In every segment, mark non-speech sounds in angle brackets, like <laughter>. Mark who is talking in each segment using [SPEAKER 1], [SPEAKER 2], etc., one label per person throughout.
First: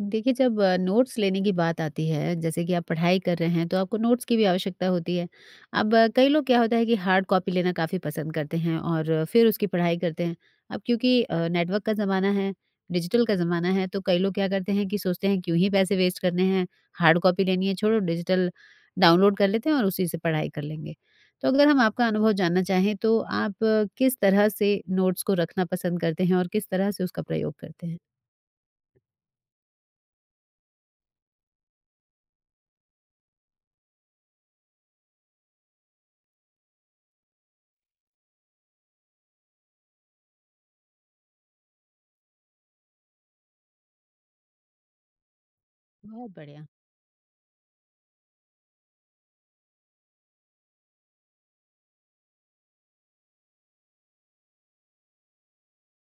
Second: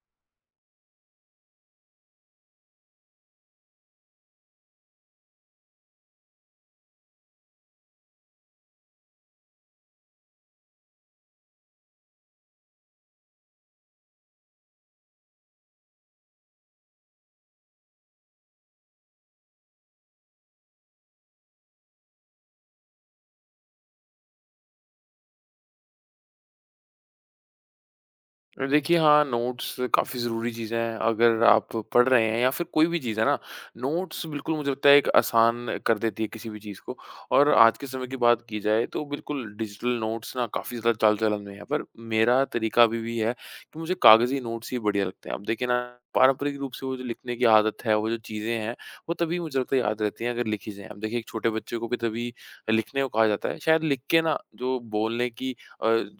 [SPEAKER 1] देखिए जब नोट्स लेने की बात आती है जैसे कि आप पढ़ाई कर रहे हैं तो आपको नोट्स की भी आवश्यकता होती है। अब कई लोग क्या होता है कि हार्ड कॉपी लेना काफ़ी पसंद करते हैं और फिर उसकी पढ़ाई करते हैं। अब क्योंकि नेटवर्क का ज़माना है, डिजिटल का ज़माना है तो कई लोग क्या करते हैं कि सोचते हैं क्यों ही पैसे वेस्ट करने हैं, हार्ड कॉपी लेनी है छोड़ो डिजिटल डाउनलोड कर लेते हैं और उसी से पढ़ाई कर लेंगे। तो अगर हम आपका अनुभव जानना चाहें तो आप किस तरह से नोट्स को रखना पसंद करते हैं और किस तरह से उसका प्रयोग करते हैं?
[SPEAKER 2] देखिए हाँ, नोट्स काफ़ी ज़रूरी चीज़ है, अगर आप पढ़ रहे हैं या फिर कोई भी चीज़ है ना, नोट्स बिल्कुल मुझे लगता है एक आसान कर देती है किसी भी चीज़ को और आज के समय की बात की जाए तो बिल्कुल डिजिटल नोट्स ना काफ़ी ज़्यादा चाल-चलन में है, पर मेरा तरीका अभी भी है कि मुझे कागज़ी नोट्स ही बढ़िया लगते हैं। अब देखिए ना,
[SPEAKER 1] बहुत
[SPEAKER 2] पारंपरिक
[SPEAKER 1] बढ़िया।
[SPEAKER 2] रूप से वो जो लिखने की आदत है, वो जो चीज़ें हैं, वो तभी मुझे लगता है याद रहती हैं अगर लिखी जाएँ। अब देखिए एक छोटे बच्चे को भी तभी लिखने को कहा जाता है, शायद लिख के ना जो बोलने की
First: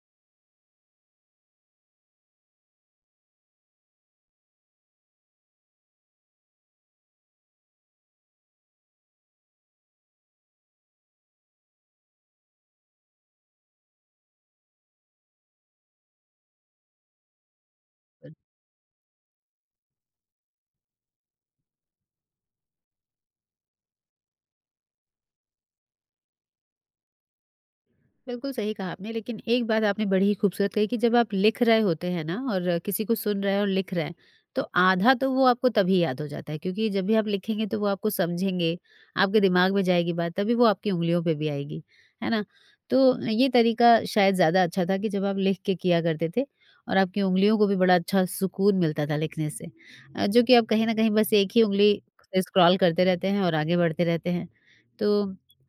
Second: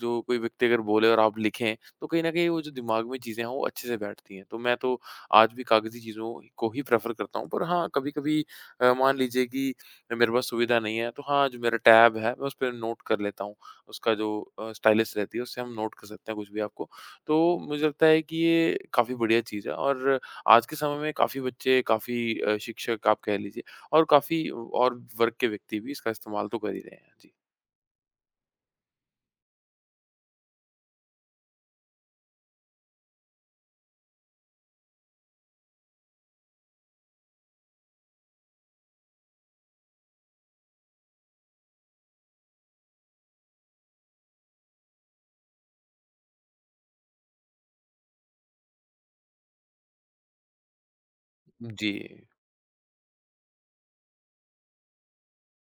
[SPEAKER 2] जो कोई व्यक्ति अगर बोले और आप लिखें, तो कहीं न कहीं वो जो दिमाग में चीज़ें हैं वो अच्छे से बैठती हैं। तो मैं तो आज भी कागज़ी चीज़ों को ही प्रेफ़र करता हूँ। पर हाँ, कभी-कभी मान लीजिए कि मेरे पास सुविधा नहीं है तो हाँ, जो मेरा टैब है मैं उस पे नोट कर लेता हूँ। उसका जो स्टाइलस रहती है उससे हम नोट कर सकते हैं कुछ भी आपको। तो मुझे लगता है कि ये काफ़ी बढ़िया चीज़ है और आज के समय में काफ़ी बच्चे, काफ़ी शिक्षक आप कह लीजिए और काफ़ी और वर्ग के व्यक्ति भी इसका इस्तेमाल तो कर ही रहे हैं। जी।
[SPEAKER 1] बिल्कुल सही कहा आपने लेकिन एक बात आपने बड़ी ही खूबसूरत कही कि जब आप लिख रहे होते हैं ना और किसी को सुन रहे हैं और लिख रहे हैं तो आधा तो वो आपको तभी याद हो जाता है क्योंकि जब भी आप लिखेंगे तो वो आपको समझेंगे आपके दिमाग में जाएगी बात तभी वो आपकी उंगलियों पे भी आएगी है ना तो ये तरीका शायद ज़्यादा अच्छा था कि जब आप लिख के किया करते थे और आपकी उंगलियों को भी बड़ा अच्छा सुकून मिलता था लिखने से जो कि आप कहीं ना कहीं बस एक ही
[SPEAKER 2] जी।
[SPEAKER 1] उंगली से स्क्रॉल करते रहते हैं और आगे बढ़ते रहते हैं तो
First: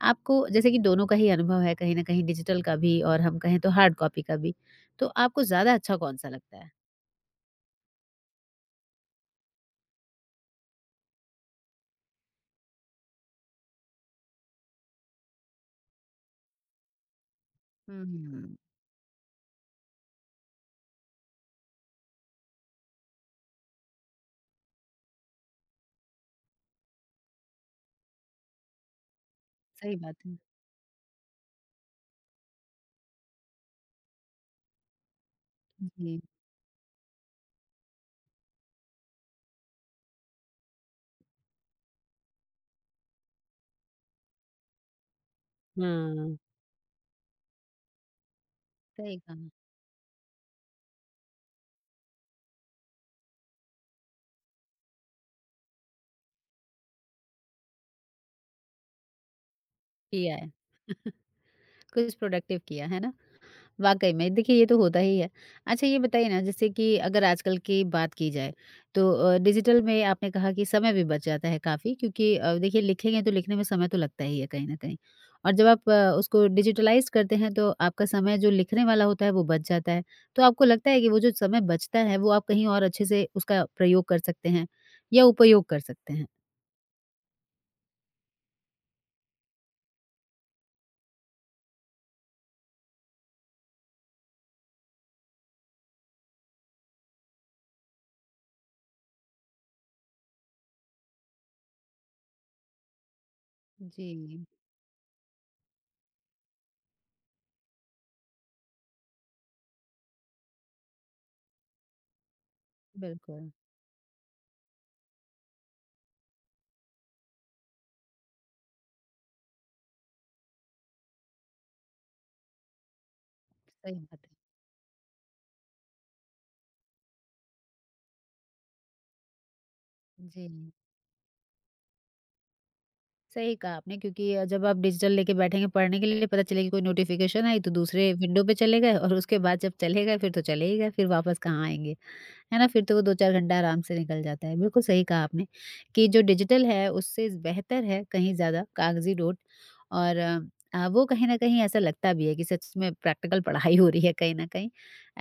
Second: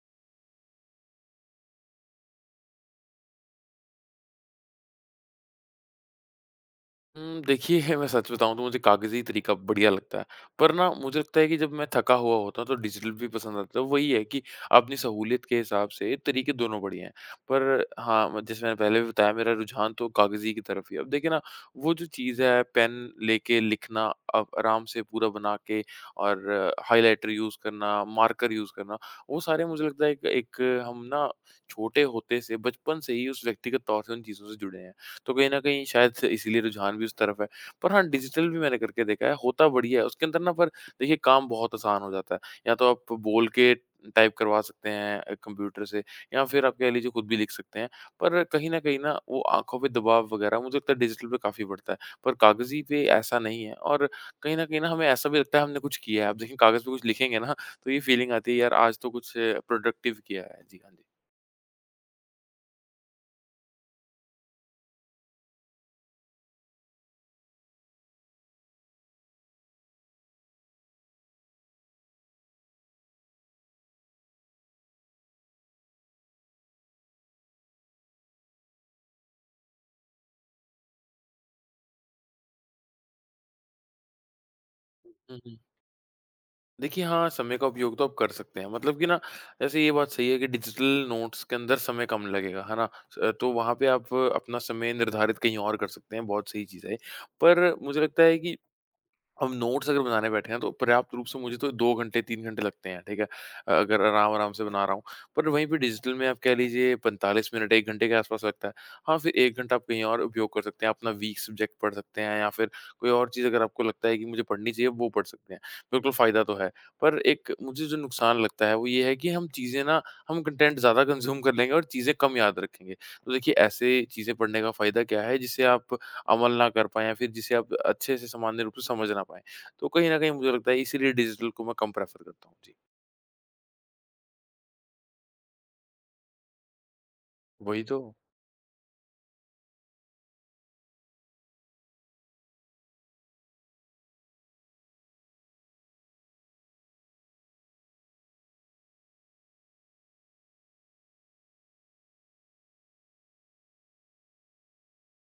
[SPEAKER 1] आपको जैसे कि दोनों का ही अनुभव है कहीं न कहीं डिजिटल का भी और हम कहें तो हार्ड कॉपी का भी, तो आपको ज़्यादा अच्छा कौन-सा लगता है?
[SPEAKER 2] देखिए मैं सच बताऊँ तो मुझे कागज़ी तरीका बढ़िया लगता है। पर ना मुझे लगता है कि जब मैं थका हुआ होता हूँ तो डिजिटल भी पसंद आता है। तो वही है कि अपनी सहूलियत के हिसाब से तरीके दोनों बढ़िया हैं। पर हाँ, म
[SPEAKER 1] हुँ,
[SPEAKER 2] जैसे मैंने पहले भी बताया मेरा रुझान तो कागज़ी की तरफ ही है। अब देखिए ना वो जो चीज़ है पेन लेके लिखना अब आराम से पूरा बना के और हाइलाइटर यूज़ करना, मार्कर यूज़ करना, वो सारे मुझे
[SPEAKER 1] सही
[SPEAKER 2] लगता है
[SPEAKER 1] बात
[SPEAKER 2] एक
[SPEAKER 1] है।
[SPEAKER 2] एक हम ना छोटे होते से बचपन से ही उस व्यक्तिगत तौर से उन चीज़ों से जुड़े हैं। तो कहीं न कहीं शायद
[SPEAKER 1] जी।
[SPEAKER 2] से इसीलिए रुझान भी उस तरफ है। पर हाँ, डिजिटल भी मैंने करके देखा है, होता बढ़िया है। उसके अंदर ना पर देखिए काम बहुत आसान हो जाता है। या तो आप बोल के टाइप करवा सकते हैं कंप्यूटर से
[SPEAKER 1] हाँ,
[SPEAKER 2] या फिर आप कह लीजिए खुद भी लिख सकते हैं। पर कहीं न कहीं ना
[SPEAKER 1] सही कहा,
[SPEAKER 2] वो आँखों पे दबाव वगैरह मुझे लगता है डिजिटल पे काफ़ी बढ़ता है। पर कागज़ी पे ऐसा नहीं है और कहीं न कहीं ना हमें ऐसा भी लगता है हमने कुछ किया है। आप देखिए कागज़ पे कुछ लिखेंगे ना तो ये फ़ीलिंग आती है यार आज तो कुछ प्रोडक्टिव
[SPEAKER 1] किया
[SPEAKER 2] किया
[SPEAKER 1] है,
[SPEAKER 2] है। जी, हाँ जी।
[SPEAKER 1] कुछ प्रोडक्टिव किया, है ना? वाकई में देखिए ये तो होता ही है। अच्छा ये बताइए ना जैसे कि अगर आजकल की बात की जाए तो डिजिटल में आपने कहा कि समय भी बच जाता है काफ़ी क्योंकि देखिए लिखेंगे तो लिखने में समय तो लगता ही है कहीं न कहीं। और जब आप उसको डिजिटलाइज़ करते हैं तो आपका समय जो लिखने वाला होता है वो बच जाता है। तो आपको लगता है कि वो जो समय बचता है वो आप कहीं और अच्छे से उसका प्रयोग कर सकते हैं
[SPEAKER 2] हुँ,
[SPEAKER 1] या
[SPEAKER 2] हुँ।
[SPEAKER 1] उपयोग कर सकते हैं?
[SPEAKER 2] देखिए हाँ, समय का उपयोग तो आप कर सकते हैं। मतलब कि ना जैसे ये बात सही है कि डिजिटल नोट्स के अंदर समय कम लगेगा, है ना? तो वहाँ पे आप अपना समय निर्धारित कहीं और कर सकते हैं, बहुत सही चीज़ है। पर मुझे लगता है कि हम नोट्स अगर बनाने बैठे हैं तो पर्याप्त रूप से मुझे तो 2 घंटे 3 घंटे लगते हैं, ठीक है? अगर
[SPEAKER 1] जी,
[SPEAKER 2] आराम-आराम से बना रहा हूँ। पर वहीं पे डिजिटल में आप कह लीजिए 45 मिनट 1 घंटे के आस-पास लगता है। हाँ, फिर 1 घंटा आप कहीं और उपयोग कर सकते हैं, अपना वीक सब्जेक्ट पढ़ सकते हैं या फिर कोई और चीज़
[SPEAKER 1] बिल्कुल।
[SPEAKER 2] अगर आपको लगता है कि मुझे पढ़नी चाहिए वो पढ़ सकते हैं। बिल्कुल फ़ायदा तो है, पर एक मुझे जो नुकसान लगता है वो ये है कि हम चीज़ें ना हम कंटेंट ज़्यादा कंज़्यूम कर लेंगे और चीज़ें कम याद रखेंगे। तो देखिए
[SPEAKER 1] सही
[SPEAKER 2] ऐसे
[SPEAKER 1] बात
[SPEAKER 2] चीज़ें
[SPEAKER 1] है।
[SPEAKER 2] पढ़ने का फ़ायदा क्या है जिससे आप अमल ना कर पाएँ या फिर जिसे आप अच्छे से सामान्य रूप से समझ ना पाएँ। तो कहीं न कहीं
[SPEAKER 1] जी।
[SPEAKER 2] मुझे लगता है इसीलिए डिजिटल को मैं कम प्रेफ़र करता हूँ। जी।
[SPEAKER 1] सही कहा आपने क्योंकि जब आप डिजिटल लेके बैठेंगे पढ़ने के लिए पता चलेगा कोई नोटिफिकेशन आई तो
[SPEAKER 2] वही तो।
[SPEAKER 1] दूसरे विंडो पे चले गए और उसके बाद जब चले गए फिर तो चले ही गए फिर वापस कहाँ आएंगे है ना? फिर तो वो 2-4 घंटा आराम से निकल जाता है। बिल्कुल सही कहा आपने कि जो डिजिटल है उससे बेहतर है कहीं ज़्यादा कागज़ी नोट और आ, वो कहीं न कहीं ऐसा लगता भी है कि सच में प्रैक्टिकल पढ़ाई हो रही है कहीं न कहीं,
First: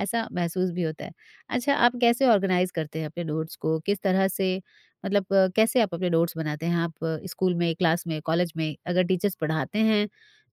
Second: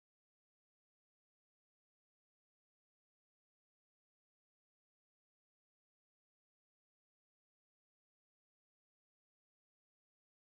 [SPEAKER 1] ऐसा महसूस भी होता है। अच्छा आप कैसे ऑर्गनाइज़ करते हैं अपने नोट्स को? किस तरह से मतलब कैसे आप अपने नोट्स बनाते हैं? आप स्कूल में, क्लास में, कॉलेज में अगर टीचर्स पढ़ाते हैं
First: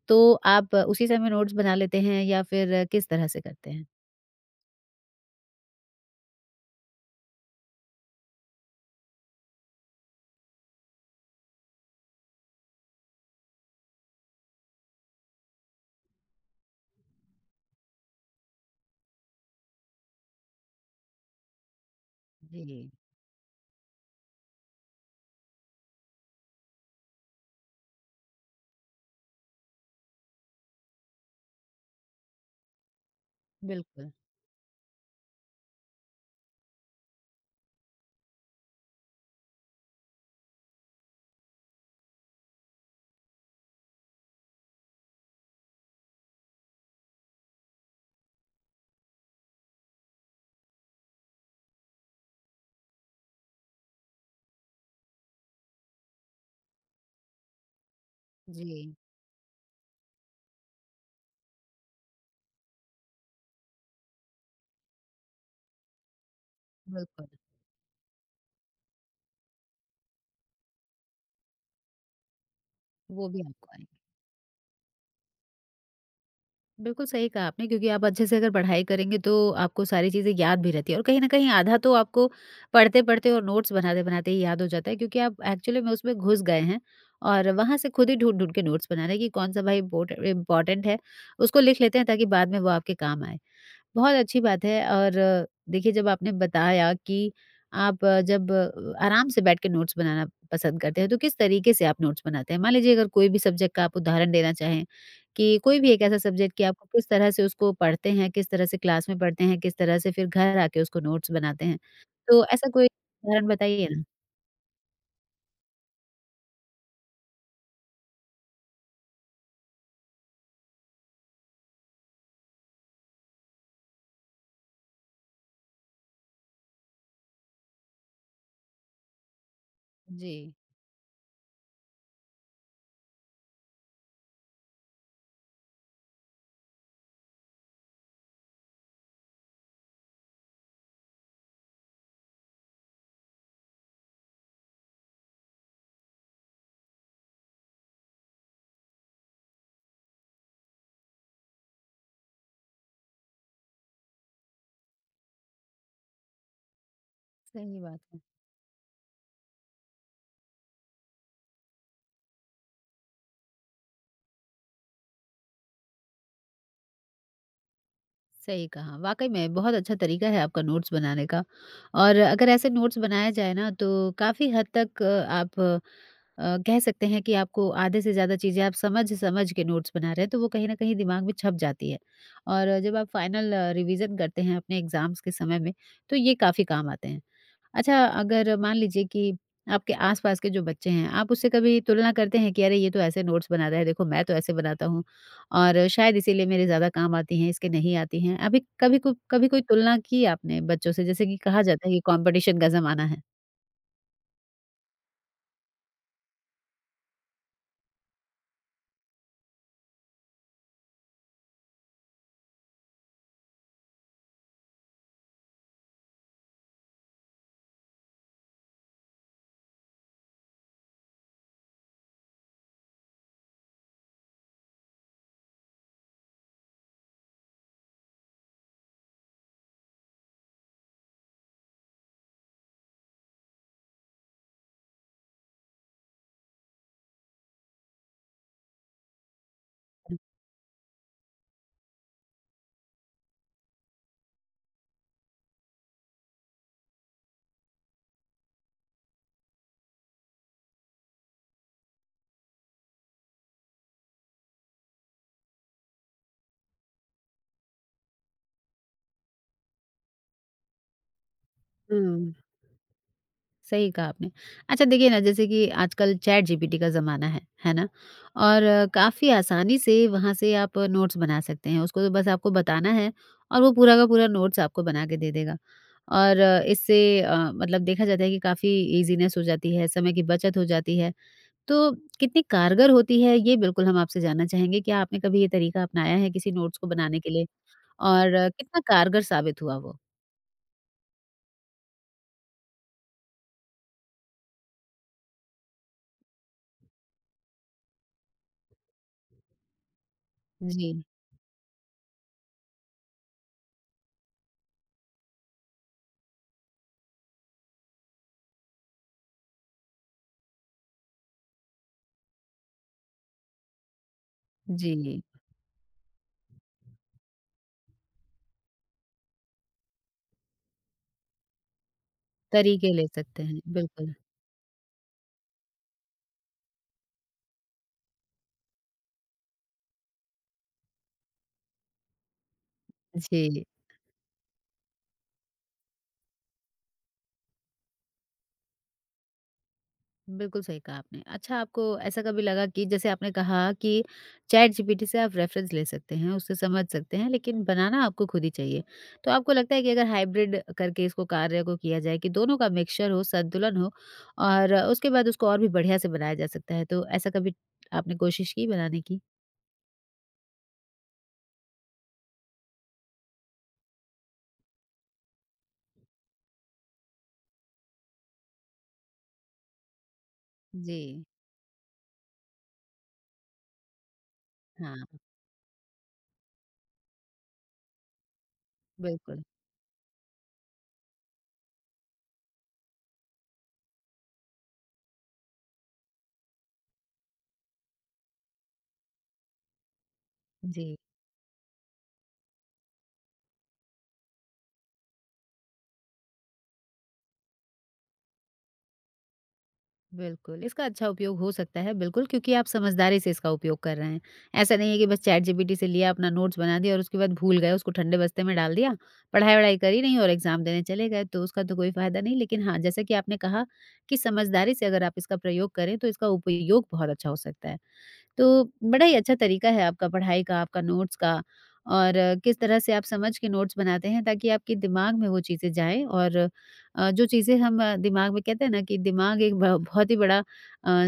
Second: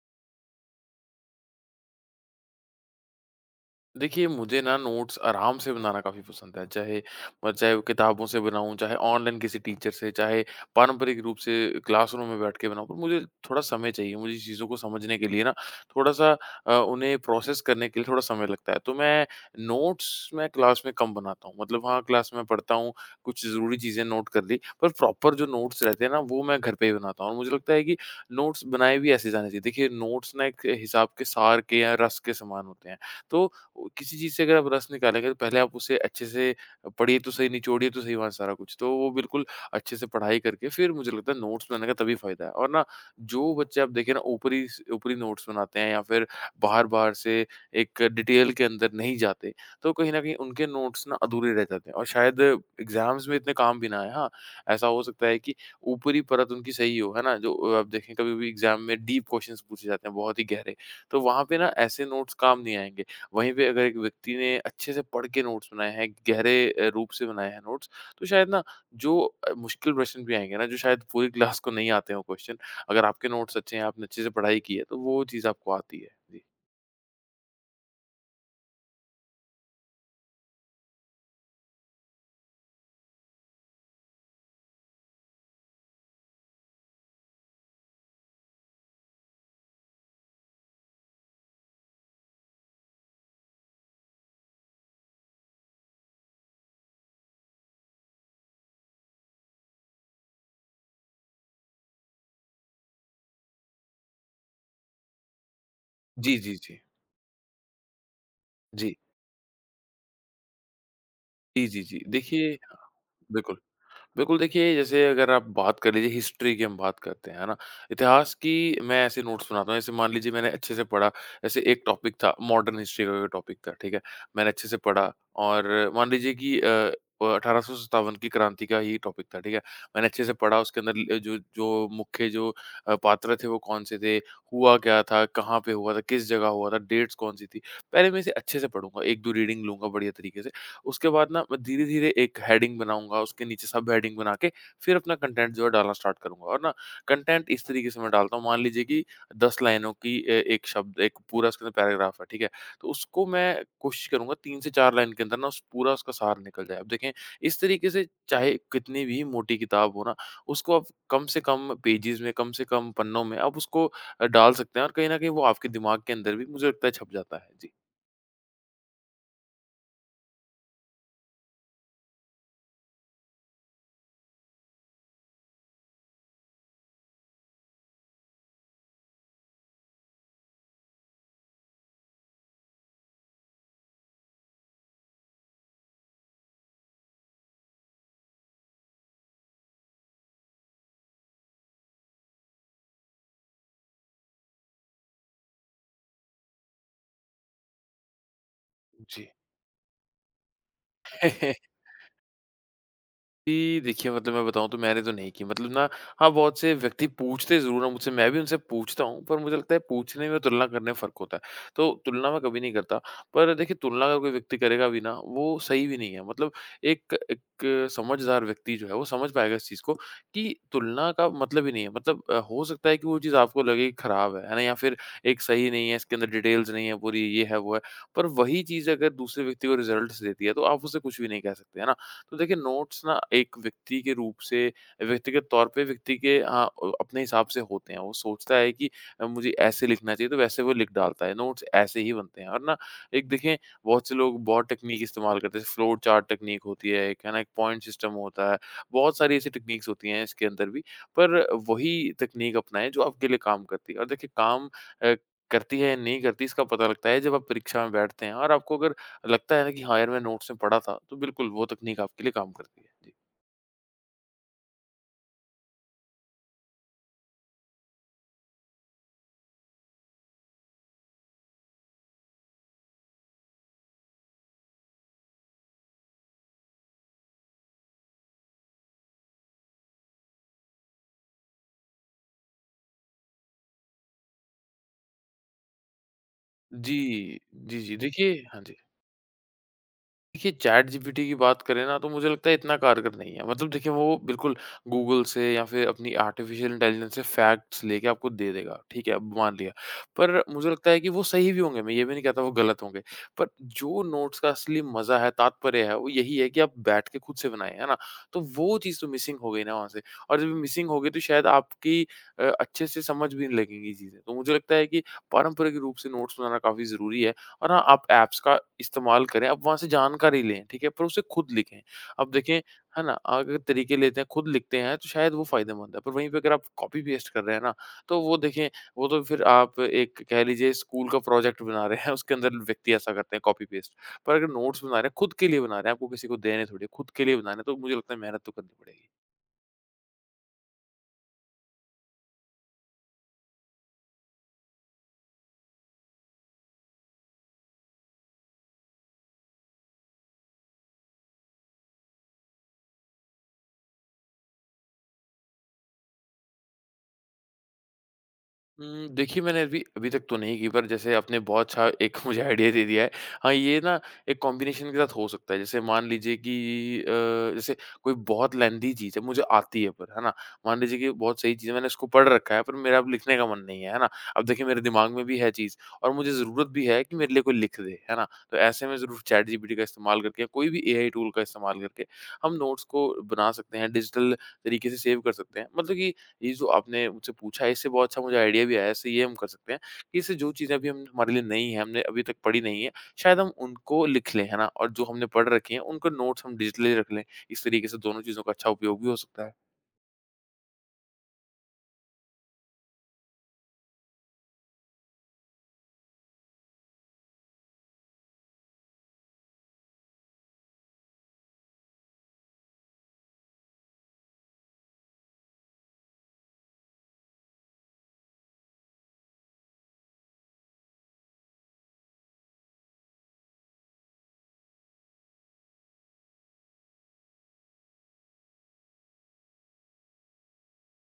[SPEAKER 1] तो आप उसी समय नोट्स बना लेते हैं या फिर किस तरह से करते हैं?
[SPEAKER 2] देखिए, मुझे ना नोट्स आराम से बनाना काफ़ी पसंद है। चाहे वो किताबों से बनाऊँ, चाहे ऑनलाइन किसी टीचर से, चाहे पारंपरिक रूप से क्लासरूम में बैठ के बनाऊँ। पर मुझे थोड़ा समय चाहिए, मुझे चीज़ों को समझने के लिए ना थोड़ा-सा उन्हें प्रोसेस करने के लिए थोड़ा समय लगता है। तो मैं नोट्स मैं क्लास में कम बनाता हूँ। मतलब हाँ, क्लास में पढ़ता
[SPEAKER 1] जी,
[SPEAKER 2] हूँ, कुछ ज़रूरी चीज़ें नोट कर ली, पर प्रॉपर जो नोट्स रहते हैं ना, वो मैं घर पे ही बनाता हूँ और मुझे लगता है कि नोट्स बनाए भी ऐसे जाने चाहिए। देखिए, नोट्स ना एक हिसाब के सार के या रस के समान होते हैं। तो वो
[SPEAKER 1] बिल्कुल।
[SPEAKER 2] किसी चीज़ से अगर आप रस निकालेंगे तो पहले आप उसे अच्छे से पढ़िए तो सही, निचोड़िए तो सही वहाँ सारा कुछ। तो वो बिल्कुल अच्छे से पढ़ाई करके फिर मुझे लगता है नोट्स बनाने का तभी फ़ायदा है। और ना जो बच्चे आप देखें ना ऊपरी नोट्स बनाते हैं या फिर बाहर-बाहर से एक डिटेल के अंदर नहीं जाते, तो कहीं न कहीं उनके नोट्स ना अधूरे रह जाते हैं और शायद एग्ज़ाम्स में इतने काम भी ना आए। हाँ, ऐसा हो सकता है कि ऊपरी परत उनकी सही हो, है ना? जो आप देखें कभी-कभी एग्ज़ाम
[SPEAKER 1] जी,
[SPEAKER 2] में डीप क्वेश्चन्स पूछे जाते हैं, बहुत ही गहरे। तो वहाँ पे ना ऐसे नोट्स काम नहीं आएँगे। वहीं पे अगर एक व्यक्ति ने अच्छे से पढ़ के नोट्स बनाए हैं, गहरे रूप से
[SPEAKER 1] बिल्कुल।
[SPEAKER 2] बनाए हैं नोट्स, तो शायद ना जो मुश्किल प्रश्न भी आएँगे ना, जो शायद पूरी क्लास को नहीं आते हों क्वेश्चन, अगर आपके
[SPEAKER 1] वो भी
[SPEAKER 2] नोट्स
[SPEAKER 1] आपको
[SPEAKER 2] अच्छे हैं,
[SPEAKER 1] आएँगे।
[SPEAKER 2] आपने अच्छे से पढ़ाई की है, तो वो चीज़ आपको आती है। जी।
[SPEAKER 1] बिल्कुल सही कहा आपने क्योंकि आप अच्छे से अगर पढ़ाई करेंगे तो आपको सारी चीज़ें याद भी रहती है और कहीं न कहीं आधा तो आपको पढ़ते-पढ़ते और नोट्स बनाते-बनाते ही याद हो जाता है क्योंकि आप एक्चुअली में उसमें घुस गए हैं और वहाँ से खुद ही ढूँढ-ढूँढ के नोट्स बना रहे हैं कि कौन-सा भाई इम्पोर्टेंट है, उसको लिख लेते हैं ताकि बाद में वो आपके काम आए। बहुत अच्छी बात है और देखिए जब आपने बताया कि आप जब आराम से बैठ के नोट्स बनाना पसंद करते हैं तो किस तरीके से आप नोट्स बनाते हैं? मान लीजिए अगर कोई भी सब्जेक्ट का आप उदाहरण देना चाहें कि कोई भी एक ऐसा
[SPEAKER 2] जी, जी,
[SPEAKER 1] सब्जेक्ट कि
[SPEAKER 2] जी।
[SPEAKER 1] आपको किस तरह से उसको पढ़ते हैं, किस तरह से
[SPEAKER 2] जी।
[SPEAKER 1] क्लास में पढ़ते हैं, किस तरह से फिर घर आके उसको नोट्स बनाते
[SPEAKER 2] जी,
[SPEAKER 1] हैं?
[SPEAKER 2] जी, जी।
[SPEAKER 1] तो
[SPEAKER 2] देखिए
[SPEAKER 1] ऐसा कोई उदाहरण
[SPEAKER 2] बिल्कुल।
[SPEAKER 1] बताइए ना।
[SPEAKER 2] बिल्कुल, देखिए जैसे अगर आप बात कर लीजिए हिस्ट्री की हम बात करते हैं, है ना? इतिहास की मैं ऐसे नोट्स बनाता हूँ, जैसे मान लीजिए मैंने अच्छे से पढ़ा, जैसे एक टॉपिक था मॉडर्न हिस्ट्री का टॉपिक था, ठीक है? मैंने अच्छे से पढ़ा और मान लीजिए कि 1857 की क्रांति का ही टॉपिक था, ठीक है? मैंने अच्छे से
[SPEAKER 1] जी,
[SPEAKER 2] पढ़ा उसके अंदर ल जो जो मुख्य जो अ, पात्र थे वो कौन-से थे, हुआ क्या था, कहाँ पे हुआ था, किस जगह हुआ था, डेट्स कौन-सी थी। पहले मैं इसे अच्छे से पढ़ूँगा, 1, 2 रीडिंग लूँगा बढ़िया तरीके से उसके बाद ना मैं धीरे-धीरे एक हेडिंग बनाऊँगा, उसके नीचे सब हेडिंग बना के फिर अपना कंटेंट जो है डालना स्टार्ट करूँगा और ना कंटेंट इस तरीके से मैं डालता हूँ मान लीजिए कि 10 लाइनों की ए एक शब्द एक पूरा उसके अंदर पैराग्राफ है, ठीक है? तो उसको मैं कोशिश करूँगा 3 से 4 लाइन के अंदर ना उस पूरा उसका सार निकल जाए। अब देखें इस
[SPEAKER 1] सही
[SPEAKER 2] तरीके
[SPEAKER 1] बात।
[SPEAKER 2] से
[SPEAKER 1] है।
[SPEAKER 2] चाहे कितनी भी मोटी किताब हो ना, उसको आप कम से कम पेजेज़ में, कम से कम पन्नों में आप उसको डाल सकते हैं और कहीं न कहीं वो आपके दिमाग के अंदर भी मुझे लगता है छप जाता है। जी।
[SPEAKER 1] सही कहा। वाक़ई में बहुत अच्छा तरीका है आपका नोट्स बनाने का और अगर ऐसे नोट्स बनाया जाए ना तो काफ़ी हद तक आप कह सकते हैं कि आपको आधे से ज़्यादा चीज़ें आप समझ-समझ के नोट्स बना रहे हैं तो वो कहीं न कहीं दिमाग में छप जाती है। और जब आप फाइनल रिवीज़न करते हैं अपने एग्ज़ाम्स के समय में तो ये काफ़ी काम आते हैं। अच्छा, अगर मान लीजिए कि आपके आस-पास के जो बच्चे हैं, आप उससे कभी तुलना करते हैं कि अरे! ये तो ऐसे नोट्स बनाता है, देखो मैं तो ऐसे बनाता हूँ और शायद इसीलिए मेरे ज़्यादा काम आती हैं, इसके नहीं आती हैं। अभी
[SPEAKER 2] जी।
[SPEAKER 1] कभी कोई तुलना की आपने बच्चों से जैसे कि कहा
[SPEAKER 2] <laughs>
[SPEAKER 1] जाता है कि कॉम्पिटिशन का ज़माना है?
[SPEAKER 2] जी, देखिए मतलब मैं बताऊँ तो मैंने तो नहीं की मतलब ना हाँ, बहुत से व्यक्ति पूछते ज़रूर हैं मुझसे, मैं भी उनसे पूछता हूँ, पर मुझे लगता है पूछने में और तुलना करने में फ़र्क होता है। तो तुलना मैं कभी नहीं करता, पर देखिए तुलना अगर कोई व्यक्ति करेगा भी ना, वो सही भी नहीं है। मतलब एक एक समझदार व्यक्ति जो है, वो समझ पाएगा इस चीज़ को कि तुलना का मतलब ही नहीं है। मतलब हो सकता है कि वो चीज़ आपको लगे कि खराब है ना? या फिर एक सही नहीं है, इसके अंदर डिटेल्स नहीं है पूरी, ये है, वो है। पर वही चीज़ अगर दूसरे व्यक्ति को रिज़ल्ट्स देती है, तो आप उससे कुछ भी नहीं कह सकते, है ना? तो देखिए नोट्स ना एक व्यक्ति के रूप से व्यक्ति के तौर पे व्यक्ति के हाँ, अपने हिसाब से होते हैं। वो सोचता है कि मुझे ऐसे लिखना चाहिए तो वैसे वो लिख डालता है। नोट्स ऐसे ही बनते हैं और ना एक देखें बहुत से लोग बहुत टेक्नीक इस्तेमाल करते हैं। फ्लो चार्ट टेक्नीक होती है एक, है ना? एक पॉइंट सिस्टम होता है। बहुत सारी ऐसी टेक्नीक्स होती हैं इसके अंदर भी। पर वही तकनीक अपनाएँ जो आपके लिए काम करती है और देखिए काम अ, करती है या नहीं करती इसका पता लगता है जब आप परीक्षा में बैठते हैं और आपको अगर लगता है ना कि हाँ यार, मैं नोट्स में पढ़ा था, तो बिल्कुल वो तकनीक आपके लिए
[SPEAKER 1] हुँ।
[SPEAKER 2] काम करती है। जी।
[SPEAKER 1] सही कहा आपने। अच्छा देखिए ना जैसे कि आजकल चैट जीपीटी का ज़माना है ना? और काफ़ी आसानी से वहाँ से आप नोट्स बना सकते हैं। उसको तो बस आपको बताना है और वो पूरा का पूरा नोट्स आपको बना के दे देगा। और इससे मतलब देखा जाता है कि काफ़ी ईज़ीनेस हो जाती है, समय की बचत हो जाती है। तो कितनी कारगर होती है ये बिल्कुल हम आपसे जानना चाहेंगे। क्या आपने कभी ये तरीका अपनाया है किसी नोट्स को
[SPEAKER 2] जी,
[SPEAKER 1] बनाने के लिए
[SPEAKER 2] जी, जी। देखिए
[SPEAKER 1] और
[SPEAKER 2] हाँ जी।
[SPEAKER 1] कितना कारगर साबित हुआ वो?
[SPEAKER 2] देखिए चैट जीपीटी की बात करें ना तो मुझे लगता है इतना कारगर नहीं है मतलब देखिए वो बिल्कुल गूगल से या फिर अपनी आर्टिफिशियल इंटेलिजेंस से फैक्ट्स लेके आपको दे देगा ठीक है अब मान लिया पर मुझे लगता है
[SPEAKER 1] जी,
[SPEAKER 2] कि वो सही भी होंगे मैं ये भी नहीं कहता वो गलत होंगे पर जो नोट्स का असली मजा है तात्पर्य है वो यही है कि आप बैठ के खुद से बनाए है ना तो वो चीज़ तो मिसिंग हो गई ना वहाँ से और जब मिसिंग हो गई तो शायद आपकी अच्छे से समझ भी नहीं लगेंगी चीज़ें तो मुझे लगता है कि
[SPEAKER 1] जी।
[SPEAKER 2] पारंपरिक रूप से नोट्स बनाना काफ़ी ज़रूरी है और हाँ, आप ऐप्स का इस्तेमाल करें, आप वहाँ से जानकारी लें, ठीक है? पर उसे खुद लिखें। अब देखें,
[SPEAKER 1] तरीके
[SPEAKER 2] है
[SPEAKER 1] ले
[SPEAKER 2] ना?
[SPEAKER 1] सकते
[SPEAKER 2] अगर
[SPEAKER 1] हैं,
[SPEAKER 2] तरीके
[SPEAKER 1] बिल्कुल।
[SPEAKER 2] लेते हैं, खुद लिखते हैं, तो शायद वो फ़ायदेमंद है। पर वहीं पे अगर आप कॉपी-पेस्ट कर रहे हैं ना, तो वो देखें, वो तो फिर आप एक कह लीजिए स्कूल का प्रोजेक्ट बना रहे हैं, उसके अंदर व्यक्ति ऐसा करते हैं
[SPEAKER 1] जी।
[SPEAKER 2] कॉपी-पेस्ट। पर अगर नोट्स बना रहे हैं, खुद के लिए बना रहे हैं, आपको किसी को देने थोड़ी है, खुद के लिए बना रहे हैं, तो मुझे लगता है मेहनत तो करनी पड़ेगी।
[SPEAKER 1] बिल्कुल सही कहा आपने। अच्छा आपको ऐसा कभी लगा कि जैसे आपने कहा कि चैट जीपीटी से आप रेफ़रेंस ले सकते हैं, उससे समझ सकते हैं, लेकिन बनाना आपको खुद ही चाहिए। तो आपको लगता है कि अगर हाइब्रिड करके इसको कार्य को किया जाए कि दोनों का मिक्सचर हो, संतुलन हो और उसके बाद उसको और भी बढ़िया से बनाया जा सकता है। तो ऐसा कभी आपने कोशिश की बनाने
[SPEAKER 2] हुँ,
[SPEAKER 1] की?
[SPEAKER 2] देखिए मैंने अभी अभी तक तो नहीं की पर जैसे आपने बहुत अच्छा एक <laughs> मुझे आइडिया दे दिया है। हाँ, ये ना एक कॉम्बिनेशन के साथ हो सकता है। जैसे मान लीजिए कि अ, जैसे कोई बहुत लेंथी चीज़ है मुझे आती है पर, है ना? मान लीजिए कि
[SPEAKER 1] जी।
[SPEAKER 2] बहुत सही चीज़ है मैंने उसको पढ़ रखा है पर मेरा अब लिखने का मन नहीं है, है ना? अब देखिए मेरे
[SPEAKER 1] हाँ,
[SPEAKER 2] दिमाग में भी है चीज़ और मुझे ज़रूरत भी है कि मेरे लिए कोई लिख दे, है ना? तो ऐसे में ज़रूर
[SPEAKER 1] बिल्कुल।
[SPEAKER 2] चैट जीपीटी का इस्तेमाल करके या कोई भी एआई टूल का इस्तेमाल करके हम नोट्स को बना सकते हैं, डिजिटल तरीके से सेव कर सकते हैं। मतलब कि ये जो आपने मुझसे पूछा है इससे बहुत अच्छा मुझे आइडिया भी आया। इससे ये हम कर सकते हैं कि इससे जो चीज़ें अभी
[SPEAKER 1] जी।
[SPEAKER 2] हम हमारे लिए नई हैं, हमने अभी तक पढ़ी नहीं है, शायद हम उनको लिख लें, है ना? और जो हमने पढ़ रखी हैं उनको नोट्स हम डिजिटली रख लें। इस तरीके से दोनों चीज़ों का अच्छा उपयोग भी हो सकता है।
[SPEAKER 1] बिल्कुल, इसका अच्छा उपयोग हो सकता है बिल्कुल क्योंकि आप समझदारी से इसका उपयोग कर रहे हैं। ऐसा नहीं है कि बस चैट जीपीटी से लिया, अपना नोट्स बना दिया और उसके बाद भूल गए, उसको ठंडे बस्ते में डाल दिया, पढ़ाई-वढ़ाई करी नहीं और एग्ज़ाम देने चले गए, तो उसका तो कोई फ़ायदा नहीं। लेकिन हाँ, जैसा कि आपने कहा कि समझदारी से अगर आप इसका प्रयोग करें, तो इसका उपयोग बहुत अच्छा हो सकता है। तो बड़ा ही अच्छा तरीका है आपका पढ़ाई का, आपका नोट्स का और किस तरह से आप समझ के नोट्स बनाते हैं ताकि आपके दिमाग में वो चीज़ें जाएँ और जो चीज़ें हम दिमाग में कहते हैं ना कि दिमाग एक ब बहुत ही बड़ा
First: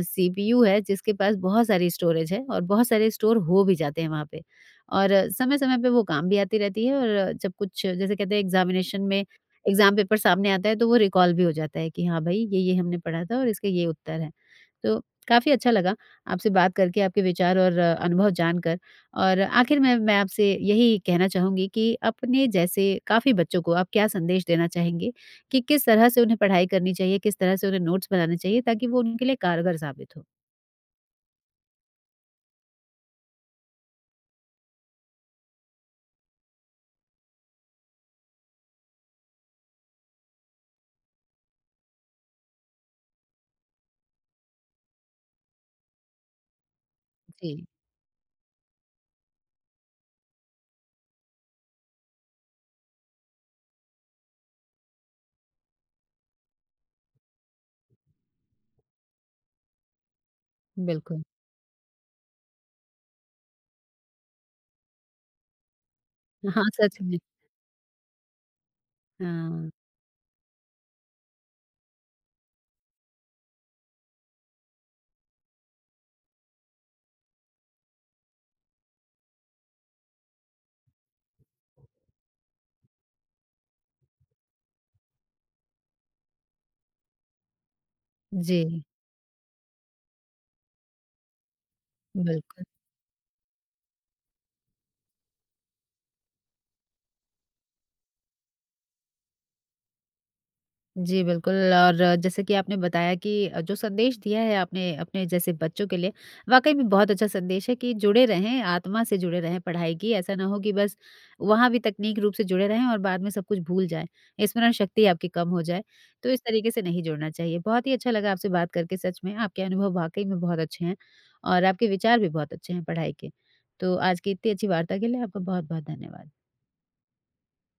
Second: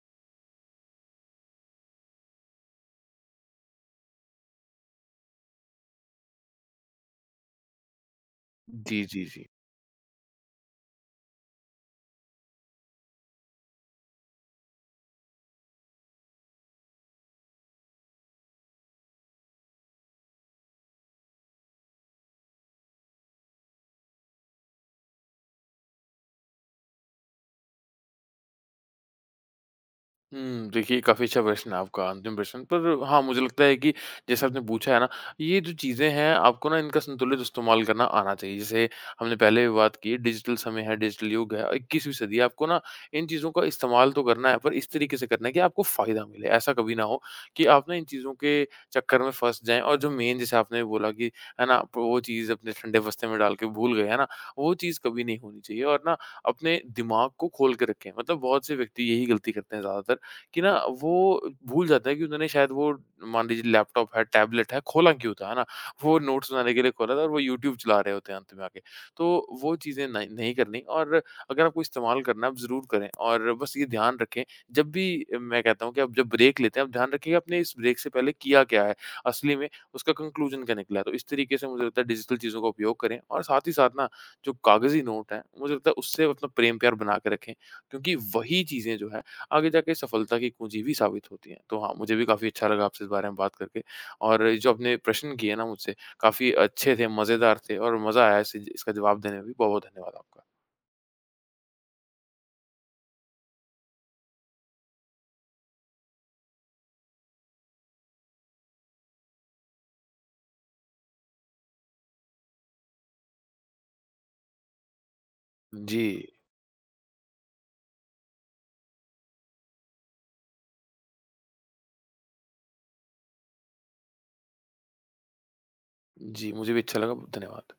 [SPEAKER 1] सीपीयू है जिसके पास बहुत सारी स्टोरेज है और बहुत सारे स्टोर हो भी जाते हैं वहाँ पे। और समय-समय पे वो काम भी आती रहती है और जब कुछ जैसे कहते हैं एग्ज़ामिनेशन
[SPEAKER 2] जी, जी,
[SPEAKER 1] में
[SPEAKER 2] जी।
[SPEAKER 1] एग्ज़ाम पेपर सामने आता है तो वो रिकॉल भी हो जाता है कि हाँ, भई ये-ये हमने पढ़ा था और इसका ये उत्तर है। तो काफ़ी अच्छा लगा। आपसे बात करके, आपके विचार और अनुभव जानकर और आखिर में मैं आपसे यही कहना चाहूँगी कि अपने जैसे काफ़ी बच्चों को आप क्या संदेश देना चाहेंगे कि किस तरह से उन्हें पढ़ाई करनी चाहिए, किस तरह से उन्हें नोट्स बनाने चाहिए ताकि वो उनके लिए कारगर साबित हो?
[SPEAKER 2] हुँ, देखिए काफ़ी अच्छा प्रश्न है आपका अंतिम प्रश्न। पर हाँ, मुझे लगता है कि जैसे आपने पूछा है ना, ये जो चीज़ें हैं आपको ना इनका संतुलित इस्तेमाल करना आना चाहिए। जैसे हमने पहले भी बात की डिजिटल समय है, डिजिटल युग है, 21वीं सदी है, आपको ना इन चीज़ों का इस्तेमाल तो करना है पर इस तरीके से करना है कि आपको फ़ायदा मिले। ऐसा कभी ना हो कि
[SPEAKER 1] जी,
[SPEAKER 2] आप ना इन चीज़ों के चक्कर में फँस जाएँ और जो मेन जैसे आपने बोला कि है ना, आप वो चीज़ अपने ठंडे बस्ते में डाल के भूल गए, है ना? वो चीज़ कभी नहीं होनी चाहिए और ना अपने दिमाग को खोल के रखें। मतलब बहुत से व्यक्ति यही गलती करते हैं ज़्यादातर कि ना वो
[SPEAKER 1] बिल्कुल।
[SPEAKER 2] भूल जाता है कि उन्होंने शायद वो मान लीजिए लैपटॉप है, टैबलेट है, खोला क्यों था, है ना? वो नोट्स
[SPEAKER 1] हाँ,
[SPEAKER 2] बनाने के लिए
[SPEAKER 1] सच
[SPEAKER 2] खोला था
[SPEAKER 1] में।
[SPEAKER 2] और वो यूट्यूब चला रहे होते हैं अंत में आके। तो
[SPEAKER 1] हाँ,
[SPEAKER 2] वो चीज़ें नहीं नहीं करनी और अगर आपको इस्तेमाल करना है आप ज़रूर करें और बस ये ध्यान रखें जब भी मैं कहता हूँ कि आप जब ब्रेक लेते हैं आप ध्यान रखिएगा आपने इस ब्रेक से पहले किया क्या है, असली में उसका कंक्लूजन क्या निकला है। तो इस तरीके से मुझे लगता है डिजिटल चीज़ों का उपयोग करें और साथ ही साथ ना जो कागज़ी नोट है, मुझे लगता है उससे अपना प्रेम-प्यार बना के रखें क्योंकि वही
[SPEAKER 1] जी,
[SPEAKER 2] चीज़ें जो है आगे जाके सफलता की कुंजी भी साबित होती है। तो हाँ, मुझे भी काफ़ी
[SPEAKER 1] बिल्कुल।
[SPEAKER 2] अच्छा लगा आपसे इस बारे में बात करके और जो आपने प्रश्न किए ना मुझसे काफ़ी अच्छे थे, मज़ेदार थे और मज़ा आया इसे इसका जवाब देने में भी। बहुत-बहुत धन्यवाद आपका।
[SPEAKER 1] जी, बिल्कुल और जैसे कि आपने बताया कि जो संदेश दिया है आपने अपने जैसे बच्चों के लिए, वाक़ई में बहुत अच्छा संदेश है कि जुड़े रहें, आत्मा से जुड़े रहें पढ़ाई की। ऐसा ना हो कि बस वहाँ भी तकनीक रूप से जुड़े रहें और बाद में सब कुछ भूल जाएँ, स्मरण शक्ति आपकी कम हो जाए।
[SPEAKER 2] जी।
[SPEAKER 1] तो इस तरीके से नहीं जुड़ना चाहिए। बहुत ही अच्छा लगा आपसे बात करके सच में, आपके अनुभव वाक़ई में बहुत अच्छे हैं और आपके विचार भी बहुत अच्छे हैं पढ़ाई के। तो आज की इतनी अच्छी वार्ता के लिए आपका बहुत-बहुत धन्यवाद।
[SPEAKER 2] जी, मुझे भी अच्छा लगा। धन्यवाद।